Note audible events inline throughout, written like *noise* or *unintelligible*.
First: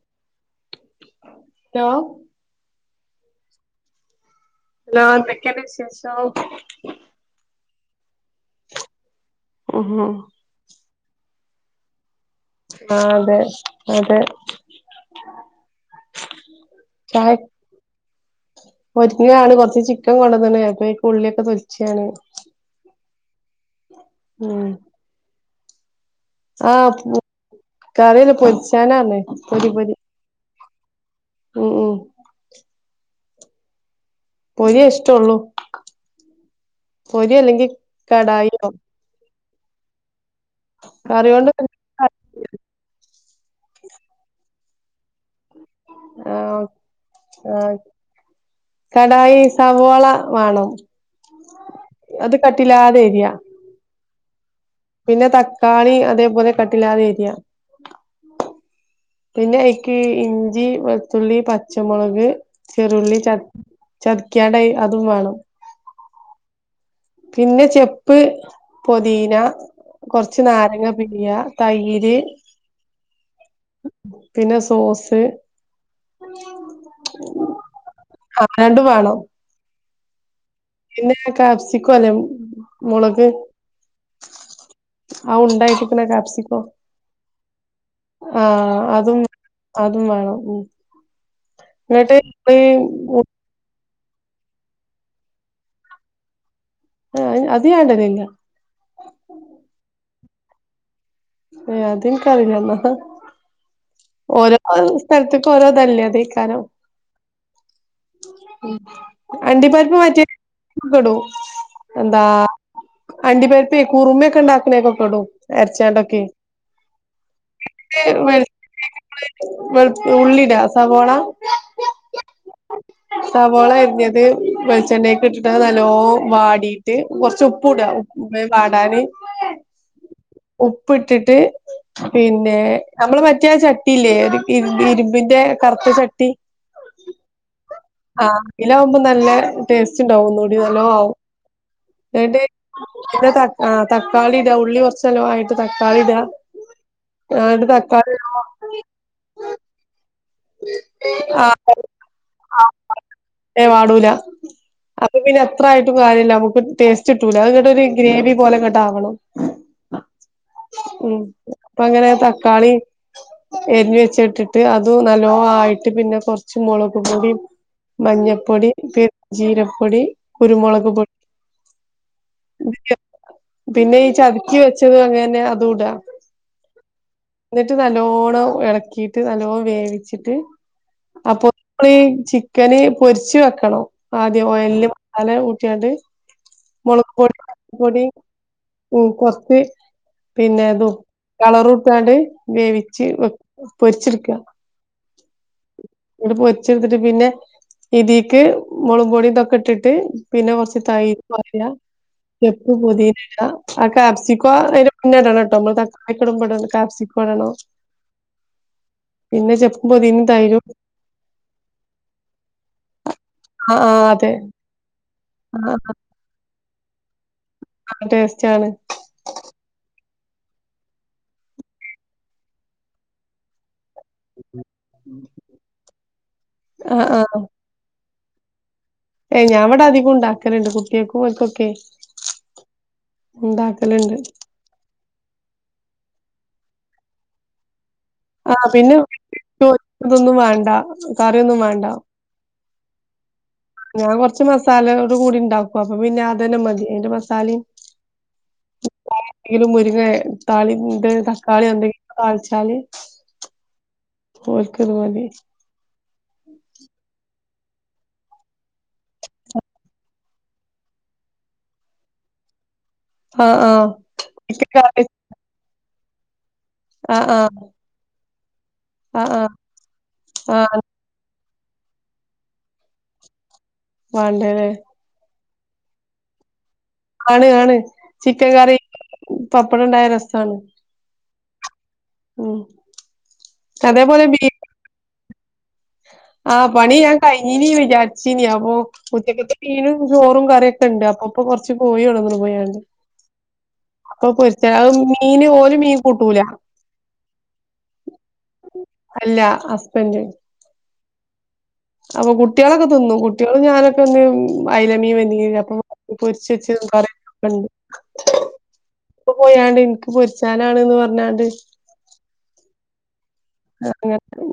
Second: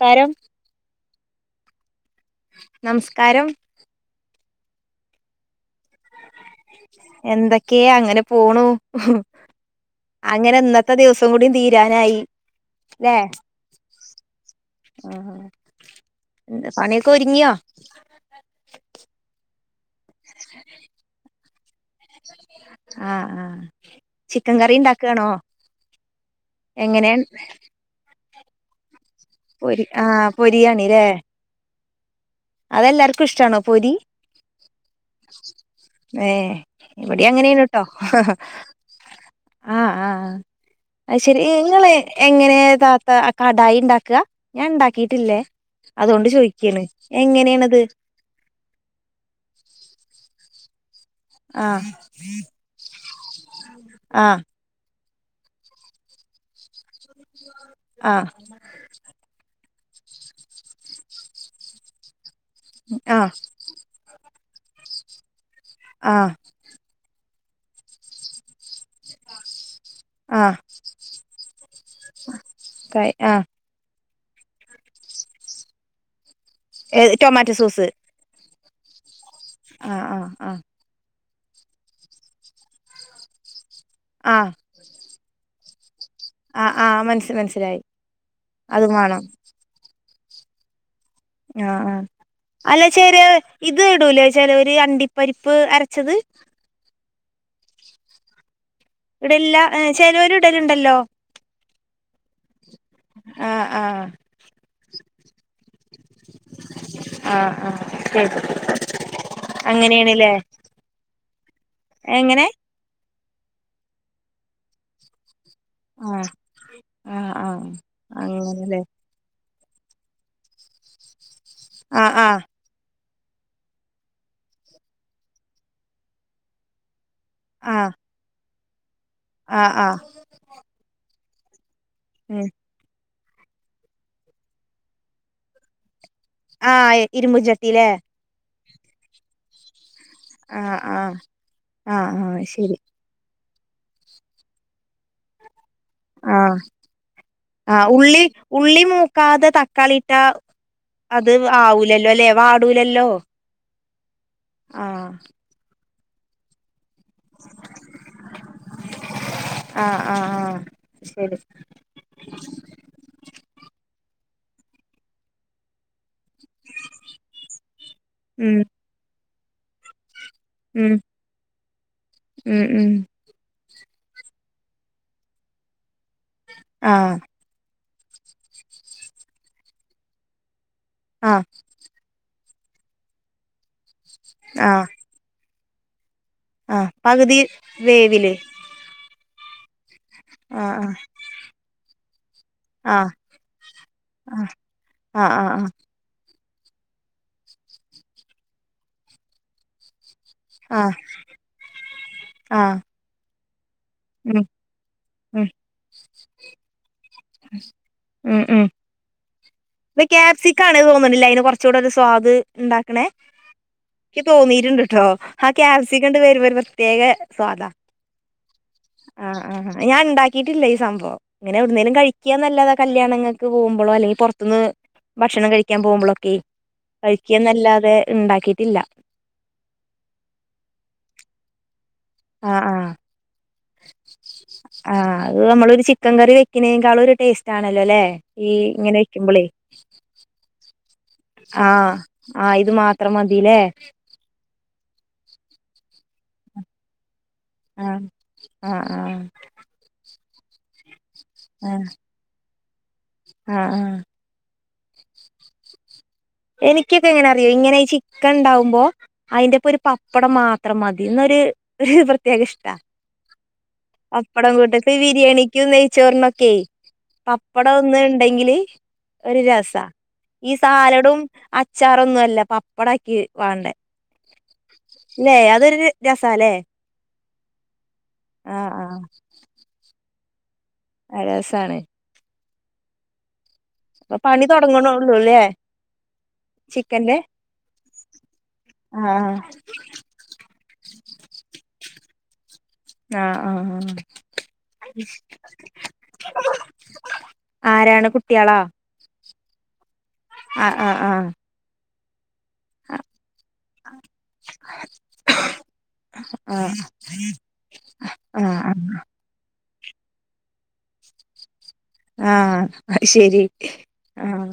കരം ഹലോ നമസ്കാരം ഹലോ എന്തൊക്കെയുണ്ട് വിശേ എന്തൊക്കെയാ അങ്ങനെ പോണു ആഹ് അങ്ങനെ ഇന്ന ത്തെ ദിവസം കൂടി തീരാനായി ആഹ് ല്ലേ അതെ അതെ പണിയൊക്കെ എ ഒരുങ്ങിയോ ഒരുങ്ങാണ് കൊർ *unintelligible* ക്കൻ കൊണ്ടോന്ന്ണ് അപ്പഴേക്ക് ഉള്ളിക്കെ തൊൽ ച്ചാണ് ആഹ് ആഹ് ചിക്കൻ ഉം കറി ഇണ്ടാക്കാണോ ആഹ് കറി പൊരിച്ചാനാന്ന് പൊരി ആഹ് പൊരിയാ നിരെ ഉ ഉം. അതെല്ലാർക്കും ഇഷ്ടാണോ പൊരി. പൊരി ഇഷ്ടള്ളു ഏഹ് ഇവിടെ പൊരി അങ്ങനെയാണ് അല്ലെങ്കിൽ ട്ടോ കടായിയോ ആഹ് ആഹ് അ ശരി കറിയോണ്ട് നിങ്ങെ എങ്ങനെതാത്ത കടായിണ്ടാക്ക? ഞാൻ ഇണ്ടാക്കി *unintelligible* അതുകൊണ്ട് ചോയ്ക്കാണ് ആ കടായി, സവോള വ ണം ആഹ് അത് കട്ടില്ലാതെ ഏരിയ ആ പിന്നെ തക്കാളി അതേപോലെ കട്ടിലാതെ ഏരിയ ആഹ് ക്ക് ഇഞ്ചി വെളുത്തുള്ളി പച്ചമുളക് ചെറുള്ളി ച ആഹ് ച കിക്കാണ്ട് അതും വാണം ആഹ് പിന്നെ ചെപ്പ് പദീന കുറച്ച് ആഹ് നാരങ്ങ പീയ തൈര് പിനസ് ഏ ട്ടൊമാറ്റോ സോസ് രണ്ടു വാണോ ആഹ് ആഹ് ആഹ് ന്നെ കാപ്സിക്കൊല്ലേ മൊളക് ആഹ് ഉണ്ടായി ക്നാ കാപ്സിക്കോ ആഹ് ആഹ് മനസ് മനസ്സിലായി അഹ് അതും അ ഉം വേണം ഉ നാ അഹ് അലച്ചേരേ ഇ ത് ടൂലേ ചെലോര് അണ്ടിപ്പരിപ്പ് അര്ച്ചത് അഹ് അയ് അത് നാ ഇഡലില്ല ഇടൽല്ല എഹ് ചെലോര് ഇടല്ണ്ടല്ലോ എഹ് അത്ൻകറീല്ലന്നാ ആഹ് ആഹ് ഓരോ അഹ് സ്ഥൽത്ത് കൊറതല്ലേ അതെകാരം ആഹ് ആഹ് ശരി അണ്ടിപര്പ്പ് മറ്റി അങ്ങനെയാണ്ല്ലേ കോടോ എന്താ എങ്ങനെ അണ്ടി പര്പേയ് കുറുമിഒക്കെ ണ്ടാക്ണെക്കൊക്കെടും അര്ച്ചാ ആഹ് ആഹ് ആഹ് അങ്ങനല്ലേ വെൾത്തുള്ളിടാ സവാള ആഹ് ആഹ് സവോളയിരിഞ്ഞത് വെളിച്ചെണ്ണേക്ക് ഇട്ടിട്ട് നല്ലോ വാടീട്ട് കുർച്ച് ഉപ്പൂട ആഹ് ഉ എ പാടാൻ ആഹ് ആഹ് ഇട്ടിട്ട് ഉം പിന്നെ നമ്മൾ പറ്റിയ ചട്ടിയില്ലേ ഒരു ഇരുമ്പിന്റെ കറുത്ത ചട്ടി ആഹ് ഇരുമ്പും ചട്ടില്ലേ ആ ഇലകുമ്പോ നല്ല ണ്ടാവും ഒന്നൂടി ആഹ് നല്ലോ ആവും ആഹ് ആഹ് ആഹ് ശരി *unintelligible* ആഹ് തക്കാളി ഇടാ ഉള്ളി കുറച്ചാൽ ആയിട്ട് തക്കാളി ഇടാ ആഹ് ആട്ട് ആ ഉള്ളി തക്കാളി ഉള്ളി മൂക്കാതെ തക്കാളി ഇട്ടാ അത് ആഹ് ആവൂലല്ലോ ലെ വാടൂലല്ലോ ആവൂല ആഹ് അപ്പ പിന്നെ എത്ര ആയിട്ട് ഒരു കാര്യല്ല നമുക്ക് ടേസ് ച്ചിട്ടൂല അങ്ട്ടൊര് ഗ്രേവി പോലെങ്ങട്ടാവണം ആഹ് ആഹ് ആഹ് ഉം ശരി അപ്പങ്ങനെ തക്കാളീം എരിഞ്ഞ് വെച്ചിട്ടിട്ട് അതും നല്ലോം ആയിട്ട് പിന്നെ കുറ ച്ച് മുളക് പൊടി ഉം മഞ്ഞപ്പൊടി പി ജീരകപ്പൊടി കുരുമുളക് ഉം പൊട് ഉം ഉം പിന്നെയി ചതച്ചു വെച് ത് അങ്ങനെ അതൂടാ ആഹ് ട്ട് നല്ലോണ്ണം എളക്കിട്ട് നല്ലോ വേവിച്ചിട്ട് ആഹ് അപ്പൊ *unintelligible* ചി ക്കന് പൊരിച്ച് വെക്കണോ ആദ്യം ആഹ് ഓയലില് മസാല *unintelligible* റ്റഡ് ആഹ് പകുതി വേവില് മ *unintelligible* പിന്നെ ആഹ് അതു കളർമുകട്ടാണ്ട് വേവിച്ച് ആഹ് പൊരിച്ചിടുക്കുക. ആഹ് ആഹ് ആഹ് ആഹ് ഇവിടെ പൊരിച്ചുച്ചെടുത്തിട്ട് പിന്നെ ഇത്തിലേക്ക് മുളക് പൊടി ഇതൊക്കെ ഇട്ടിട്ട് പിന്നെ കുറച്ച് ആഹ് തൈര് പറായ ചെപ്പു ആഹ് പുതിന ഉം ക്യാപ്സിക്കും അത്തിനുനെ മുന്നേടാണ് ഉം കേട്ടോ നമ്മ ക്യാപ്‌സിക്കം ട്ടാണോ പിന്നെ അപ്പൊ പൊതീനിം ക്യാപ്സിക്ക തൈരും അനുതോന്നുണ്ടല്ലെ അതിന് കുറച്ചുകൂടെ ഒരു സ്വാദ് ഉണ്ടാക്കണേ ആ ആ എനിക്ക് അതെ തോന്നീട്ടുണ്ട് കേട്ടോ ആ ക്യാപ്‌സികമാങ്ങോട്ട് വരുപ്പോ ഒരു പ്രത്യേക സ്വാദാ. ആ ടേസ്റ്റ് ആണ് ആ ആ ഞാനുണ്ടാക്കിട്ട് ഇവിടെയില്ല ഈ സംഭവം ഇങ്ങനെ എവിടുത്തെലും കഴിക്കുകന്നല്ലതാ കല്യാണൾക്ക് പോകുമ്പോ അല്ലയെക്കിൽ പുറത്ത് പോകുമ്പോ പുറത്തുന്ന് ഭക്ഷണം കഴിക്കാൻ പോകുമ്പോളൊക്കെ ആ കഴിക്കുക എന്നല്ലാതെ ഉണ്ടാക്കിയിട്ടില്ല ഏയ് ഞാൻ ഇവിടെ അധികം ഉണ്ടാക്കറുണ്ട് കുട്ടികൾക്കും ഒക്കൊക്കെ ആഹ ആഹ ആ അത് നമ്മളൊരു ചി ചിക്കൻ കറി വെക്ക്നേക്കാളും ഒരു ടേസ്റ്റ് ആണല്ലോ ല്ലേ ഈ ആ ഇങ്ങനെ പിന്നെ വെക്കുമ്പളേ ചോദിച്ചതൊന്നും വേണ്ട കറിയൊന്നും വേണ്ട ആഹ് ആഹ് ഇ ത് മാത്രം മ ഞാൻ കൊറച്ച് മസാലയോട് കൂടി ഇണ്ടാക്കും അപ്പൊ പിന്നെ ആർ അതന്നെ മതി അയ്ന്റെ മ സാലിം ആഹ് ആഹ് ആഹ് മുരിങ്ങേ താളിണ്ട് തകാളി ആഹ് ണ്ടെങ്കി താളി താല് ആഹ് ആഹ് ഓൽക്കത് മതി എനിക്കൊക്കെ ഇങ്ങനെ അറിയോ ഇങ്ങനെ ചിക്കൻ ഉണ്ടാവുമ്പോ അതിന്റെപ്പൊ ഒരു പപ്പടം മാത്രം മതി ന്നാ ഒരു പ്രത്യേക ഇഷ്ടാ. ആഹ് ആഹ് പപ്പടം ചിക്കൻ വീട്ട്ത്തെ കറി ബിരിയാണിക്കും നെയ് ചോർ നൊക്കെ ആഹ് ആഹ് പപ്പടം ഒന്ന് ഇ ഇണ്ടെങ്കില് ആഹ് ഒരു രസാ ഈ ആഹ് ആഹ് സാലടും അ അച്ചാറൊന്നുല്ല പപ്പടാ ഇക്കി വാണ്ടേ വാണ്ടേത് ഇതൊരു രസാല്ലേ ആണ് ആണ് ചിക്കൻ കറി ആഹ് പപ്പടണ്ടായ രസ സാണ് രസാണ് ഓ പണി തോടങ്ങ്ണോള്ളൂല്ലേ ആ പണി ഞാൻ കഴിഞ്ഞീനി വിചാരിച്ചീനി അപ്പൊ ആഹ് ഉച്ചക്കത്തെ മീനും ചോറും കറിയൊക്കെണ്ട് അപ്പൊ ഇപ്പൊ കൊറച്ച് കോഴിണ്ടന്ന്ണ് പോയാണ്ട് ആ ആ ആ അപ്പൊ പൊരിച്ച അത് മീന് ഓല് മീൻ കൂട്ടൂല ആരാണ് കുട്ട്യാളാ അല്ല ഹസ്ബന്റ് ആ ആ ആ അപ്പ കു കുട്ട്യാളൊക്കെ തിന്നു കുട്ട്യാളും ഞാനൊക്കെ ഇന്ന് അയ്ലമീൻ വന്നീനല്ലോ അപ്പ ആഹ് പൊരിച്ച്ച്ചതും കറിച്ചതൊക്കെണ്ട് ആഹ് ഇപ്പൊ പോയാണ്ട് ന്ക്ക് പൊരിച്ചാനാണ്ന്ന് പറഞ്ഞാണ്ട് ആഹ ശരി ങ്ങന ആഹ്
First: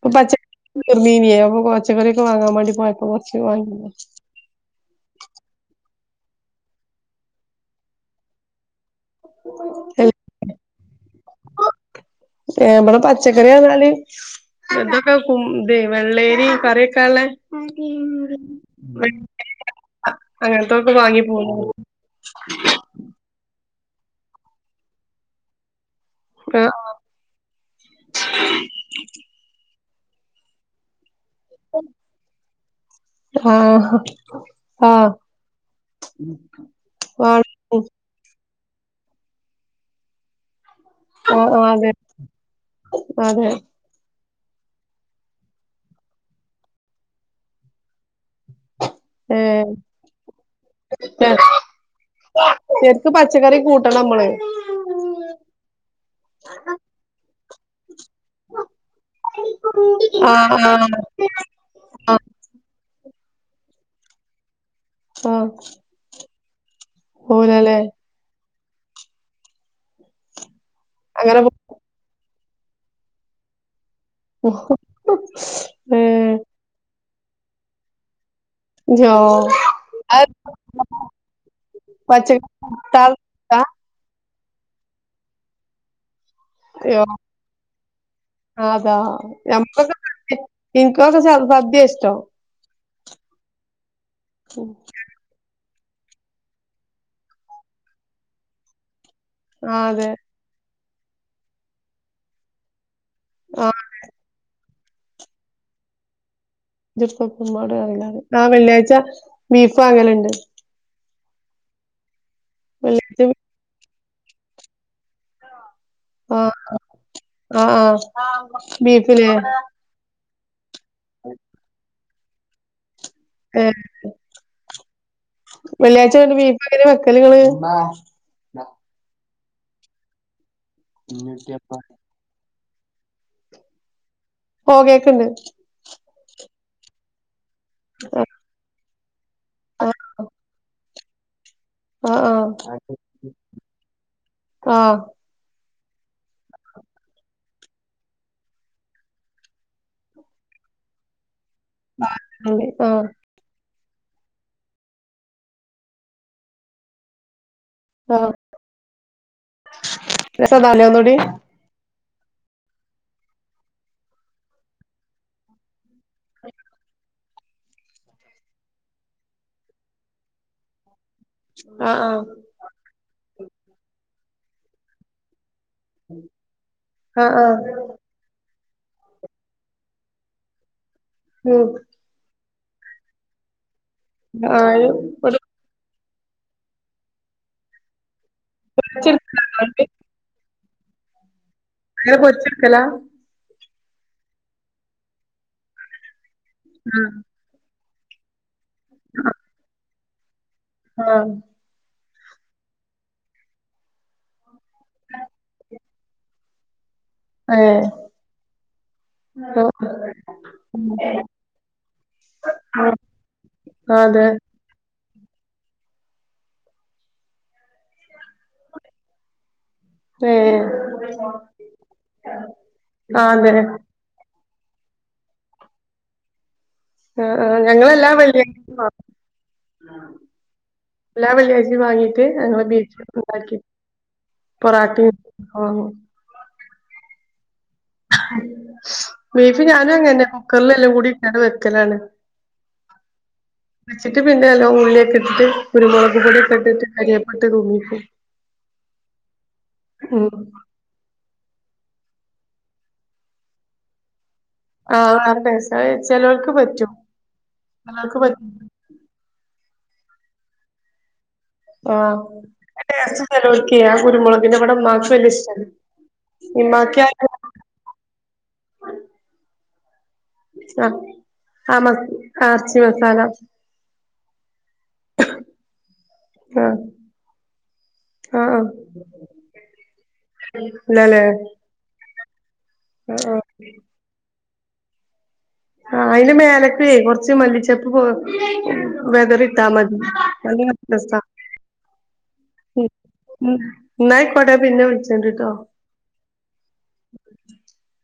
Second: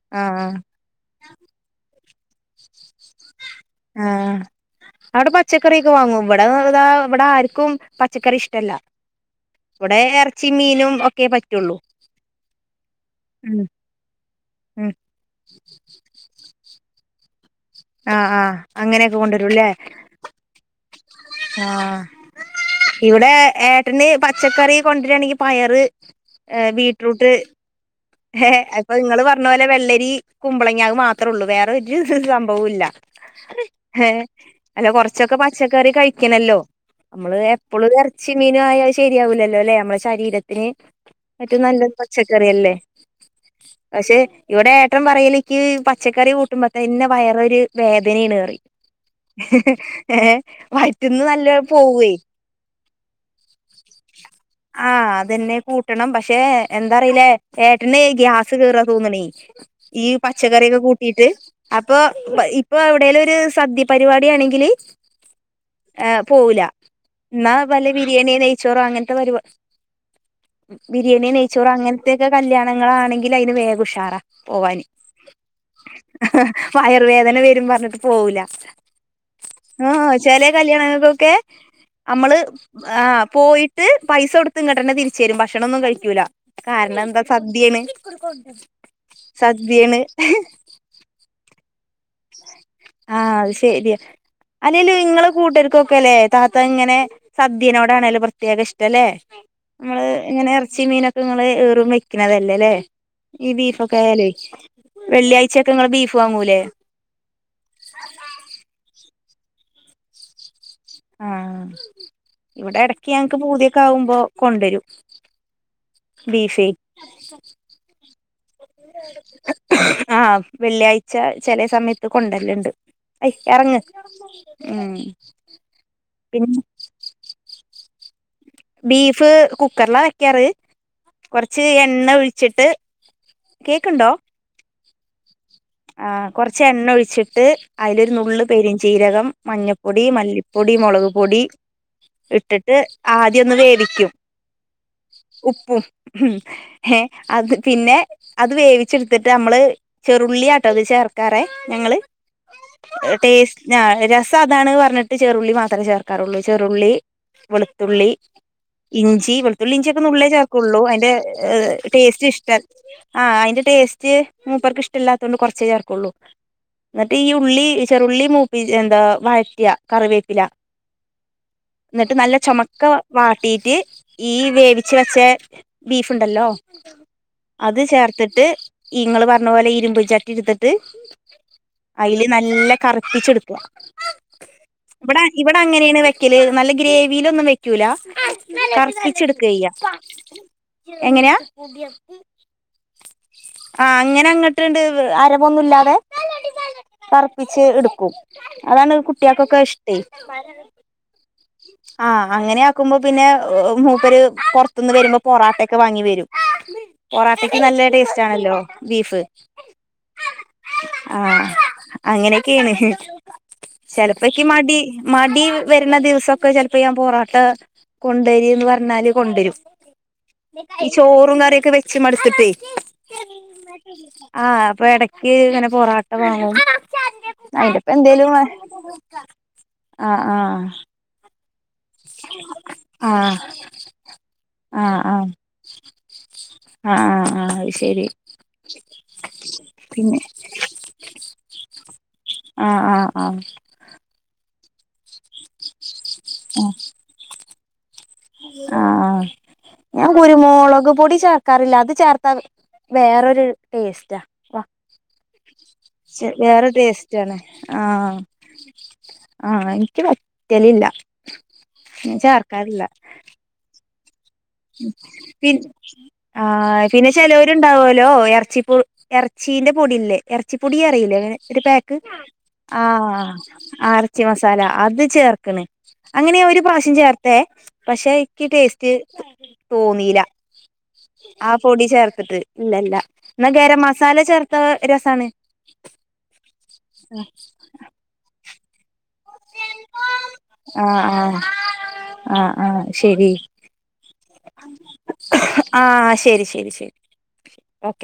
പ്പൊ ആഹ് പച്ചക്കറി തീർന്നിനിയ അപ്പൊ കൊ ങ്ങന പ്പൊ പച്ചക്കറി തീർന്നിനിയ അപ്പൊ കൊ ആ അവിടെ പച്ചക്കറി ക്കെ വാങ്ങും ഇവിടെതാ ഇവിടെ ആർക്കും പച്ചക്കറി ഇഷ്ടമല്ല ടെ ഒക്കെ പറ്റുള്ളൂ ഏ വടെ പച്ചക്കറി ഉം ർഞ്ഞാല് ഉം തക്കൊ വല്ലേരി കറി കള ആഹ് ആഹ് *unintelligible* അങ്ങൻ തോ ആ ഇവിടെ ഏ ട്ടന് പച്ചക്കറി കൊണ്ടരാണെങ്കി പയറ് ഏ ബീട്റൂട്ട് എ അപ്പൊ നിങ്ങള് പറഞ്ഞ പോലെ വെല്ലരി കുമ്പളങ്ങ അത് മാത്രം ത്രള്ളൂ വേറ സംഭവല്ല ആഹ് അല്ല ആഹ് കുറച്ചൊക്കെ പച്ചക്കറി കഴിക്കണല്ലോ നമ്മള് ആഹ് എുപ്പളൊരു റച്ചീമീ യ ശരിയാവില്ലല്ലോ അല്ലേ നമ്മളുടെ ശരീരത്തിന് തറ്റും അതെ നല്ലത് പച്ചക്കറിയല്ലേ അതെ റ്റെ ഇവിടെ ഏട്ടൻ പറയല് എനിക്ക് പച്ചക്കറി കൂട്ടുമ്പോ തന്നെ വയറൊരു വേദനണേന്ന് പറയും ഏഹ് ഏഹ് വയറ്റീന്ന് നല്ല പോവേ ശരിക്ക് പച്ചക്കറി കൂട്ടണം നമ്മള് ആ അതെന്നെ കൂട്ടണം പക്ഷെ എന്താറിയില്ലേ? ചേട്ടനെ ഗ്യാസ് കേറന്ന് തോന്നണേ ഈ ആഹ് പച്ചക്കറൊക്കെ ആഹ് കൂട്ടീട്ട് അപ്പ ആഹ് ഇപ്പ ഇവിടേൽ ഒരു സദ്യ പരിപാടി ആണെങ്കില് ഓഹ്. പോവൂലാ. ന്നാ ബല്ല ബിരിയാണിയെ നെയ് ച്ചോറോ അങ്ങനത്തെ പരുവാ ബിരിയാണി അങ്ങനെ നെയ്ച്ചോറ് അങ്ങനെ കല്യാണങ്ങളാണെങ്കിൽ അയിന് വേഗം ഉഷാ ഉഷാറാ ഏഹ് പോവാന് വേദന വരും പറഞ്ഞിട്ട് പോവൂല്ല ജോ ആ അത് ചെല കല്യാണങ്ങൾക്കൊക്കെ നമ്മള് പച്ചക്കറി ആ കൂട്ടാ പോയിട്ട് പൈസ കൊടുക്ക ഇങ്ങട്ടെന്നെ തിരിച്ച് വരും ഭക്ഷണൊന്നും കഴിക്കൂല്ല അയ്യോ അതാ നമ്മക്കൊക്കെ സദ്യയാണ് *unintelligible* ഇനക്ക്ക്ക *unintelligible* ഇഷ് ആഹ് അത് ശരിയ അല്ലേലും ഇങ്ങളെ കൂട്ടർക്കൊ ക്കലെ താത്ത ഇങ്ങനെ സദ്യനോടാനലെ പ്രത്യേക ഇഷ്ട്ടല്ലെ. ആഹ് നമ്മള് അതെ എങ്ങനെ എറ ച്ചി മീനൊക്കെ നിങ്ങള് ഏറും വെക്കുന്നതല്ലെലെ? ഈ ആഹ് ബീഫൊക്കായാലേ വെള്ളിയാഴ്ചൊക്കെ നിങ്ങള് ബീഫ് വാങ്ങൂലെ ട് അ ആ വെള്ളിയാഴ്ച്ച ബീഫും അങ്ങനെുണ്ട് ആഹ് ഇവിടെ ഇടയ്ക്ക് വെള്ളിയാഴ്ച ഞങ്ങക്ക് പൂതിയൊക്ക ആവും കൊണ്ടരും ആഹ് ആഹ് ആഹ് ബീഫില് ആഹ് വെള്ളിയാഴ്ച ചെല സമയ കൊണ്ടര്ല്ണ്ട്. ഏ വെള്ളിയാഴ്ച വ പിന്നെ വീപ്പ അങ്ങനെ വെക്കലുങ്ങള് ബീഫ് കുക്കറില വെക്കാറ് കുറച്ച് എണ്ണ ഒഴിച്ചിട്ട് കേക്കുണ്ടോ ഓഹ് കേക്ക്ണ്ട് ആഹ് കൊറച്ച് എണ്ണ ഒഴിച്ചിട്ട് അതിലൊരു ആഹ് നുള്ള് പെരി ചീരകം ആഹ് മഞ്ഞപ്പൊടി മല്ലിപ്പൊടി മുളക് പൊടി ആഹ് ഇട്ടിട്ട് ആദ്യം ഒന്ന് വേവിക്കും ആഹ് ഉപ്പും ഉം ഏഹ് അത് പിന്നെ അത് വേവിച്ചെടുത്തിട്ട് നമ്മള് ചെറുള്ളി- ട്ടത് ചേർക്കാറേ ഞങ്ങള് അതെ ആഹ് ടേസ് ഞാ രസം അതാണ് പറഞ്ഞിട്ട് ചെറുള്ളി മാത്രെ ചേർക്കാറുള്ളൂ ചെറുള്ളി വെളു ത്തുള്ളി ആഹ് ഇഞ്ചി വെളുത്തുള്ളി ഇഞ്ചിയൊക്കെ നുള്ളേ ചേർക്കുള്ളൂ രസണ്ടാവുലേ അതിന്റെ ഒന്നൂടി ടേസ്റ്റ് ഇഷ്ടം ആഹ് അയിന്റെ ടേസ്റ്റ് മൂപ്പർക്ക് ഇഷ്ടല്ല തോണ്ട് കൊർച്ചേ ചേർക്കുള്ളൂ എന്നിട്ട് ഈ ഉള്ളി ചെറുള്ളി മൂപ്പി എന്താ വയറ്റിയ കറിവേപ്പില ആഹ് എന്നിട്ട് ആഹ് നല്ല ചമക്ക വാ ട്ടീട്ട് ഈ വേവിച്വെച്ച ബീഫ്ുണ്ടല്ലോ ആഹ് അത് ആഹ് ചേർത്തെട്ട് ഇങ്ങള് പറഞ്ഞ പോലെ ഇരുമ്പ് ചട്ടി എടുത്തിട്ട് ഉം ല്ല കറപ്പിച്ചെടുക്കുക ആഹ് ഇവിടെ ഒരു ഇവിടെ അങ്ങനെയാണ് വ രക്കല് നല്ല ഗ്രേവീലൊന്നും വെക്കൂല കറപ്പിച്ചെടുക്കുവാ പൊരിച്ചെടുക്കലാണോ ചെയ്യാ എങ്ങനെയാ അന കൊറച്ചടുക്കല ആഹ അങ്ങനെ അങ്ങോട്ട്ുണ്ട് അരമൊന്നുമല്ലാതെ കറുപ്പിിച്ചച്ച് എടുക്ക കു അതാണ് കുട്ടികൾക്കൊക്കെ ഇഷ്ടേ പറ *unintelligible* ആഹ ആഹ് അങ്ങനെ ആക്കുമ്പോ പിന്നെ മൂപ്പര് പുറത്തുന്ന് വരുമ്പോ പൊറോട്ടൊക്കെ വാങ്ങി വരും പൊറാട്ടക്ക് ഏഹ് നല്ല ടേസ്റ്റ് ആണല്ലോ ബീഫ് ആഹ് ആഹ അങ്ങനെയൊക്കെയാണ് ആഹ് അതെ ചെിലപ്പോക്കെ മടി മടി വരുന്ന ദിവസൊക്കെ ചിലപ്പൊക്കെ ഞാൻ പൊറാട്ട കൊണ്ടരീ എന്ന് പറഞ്ഞാല് കൊണ്ടുവരും ഏ ഈ ചോറും കറിയൊക്കെ വെച്ച് മടുത്തിട്ടേ ആ അതെ ആഹ് അപ്പൊ ഇടക്ക് ഇങ്ങനെ പൊറാട്ട വാങ്ങും ആ ആ അയിന്റെപ്പ ഞങ്ങളെല്ലാ എന്തേലും ആഹ് വെള്ളിയഴ്ച മാങ്ങും ആഹ് എല്ലാ വെള്ളിയാഴ്ച വാങ്ങിട്ട് ഞങ്ങൾ ബീഫ് ആഹ് ഇണ്ടാക്കി പൊറാട്ട മാങ്ങും ആ ആ ആ ബീഫ് ഞാനും പിന്നെ അങ്ങനെന്നെ കുക്കറിലെല്ലം കൂടി ഇട്ട് വെക്കലാണ് ആഹ് ആഹ് വെച്ചിട്ട് പിന്ന ല്ല ഉള്ളിഒക്കെ ഇട്ട് ന്നട്ട് കുരുമുളക് പൊടി ഒക്കെ ആഹ് ഇട്ട് കറിവേപ്പ്‌ ഇട്ട് തൂമിക്കും ആഹ് ആഹ് കറില്ലാതെ ചേർത്താൽ വേറൊരു ടേസ്റ്റാ ആഹ് ഹ് ബസ് വേറെ ടേസ്റ്റ് ആണ് ഉമ്മാക്ക് ആഹ് പറ്റും ആഹ് ആഹ് എനിക്ക് പറ്റലില്ല ഞാൻ ആഹ് കുരുമുളക് പി ആഹ് ഇമ്മാക്ക് ആ പിന്നെ ചിലവരുണ്ടാവുല്ലോ ഇറച്ചിപ്പു ഇറച്ചീന്റെ പൂടീല്ലേ ഇറച്ചിപ്പൊടി ആഹ് അറിയില്ലേ ഒരു ആ മ പാക്ക് ആർച്ചി മസാല ആഹ് ആഹ് ഇറച്ചി മസാല അത് ചേർക്കണ് അങ്ങനെ ഞാൻ ഒരു ആഹ് പ്രാവശ്യം ചേർത്തേ പക്ഷേ എനിക്ക് ആഹ് ആഹ് ടേസ്റ്റ് തോന്നീല ഇല്ലല്ലേ ആ പൊടി ചേർത്ത് ചേർത്തിട്ട് ഇല്ല ഇല്ല ആഹ് ആഹ് എന്ന ഗരം മസാല ചേർ ത്താ രസാണ് ആ അതിന്റെ മേലേക്കേ കൊറച്ച് മല്ലിച്ചപ്പ് പോ വെതറിയിട്ടാ മതി നല്ല ആ രസാ ആ ആ ആ മ്മ് ശരി മ്മ് എന്നാ ആയിക്കോട്ടെ ഞാൻ പിന്നെ വിളിച്ചണ്ട് ട്ടോ ആ ശരി ശരി ശരി ഓക്കെ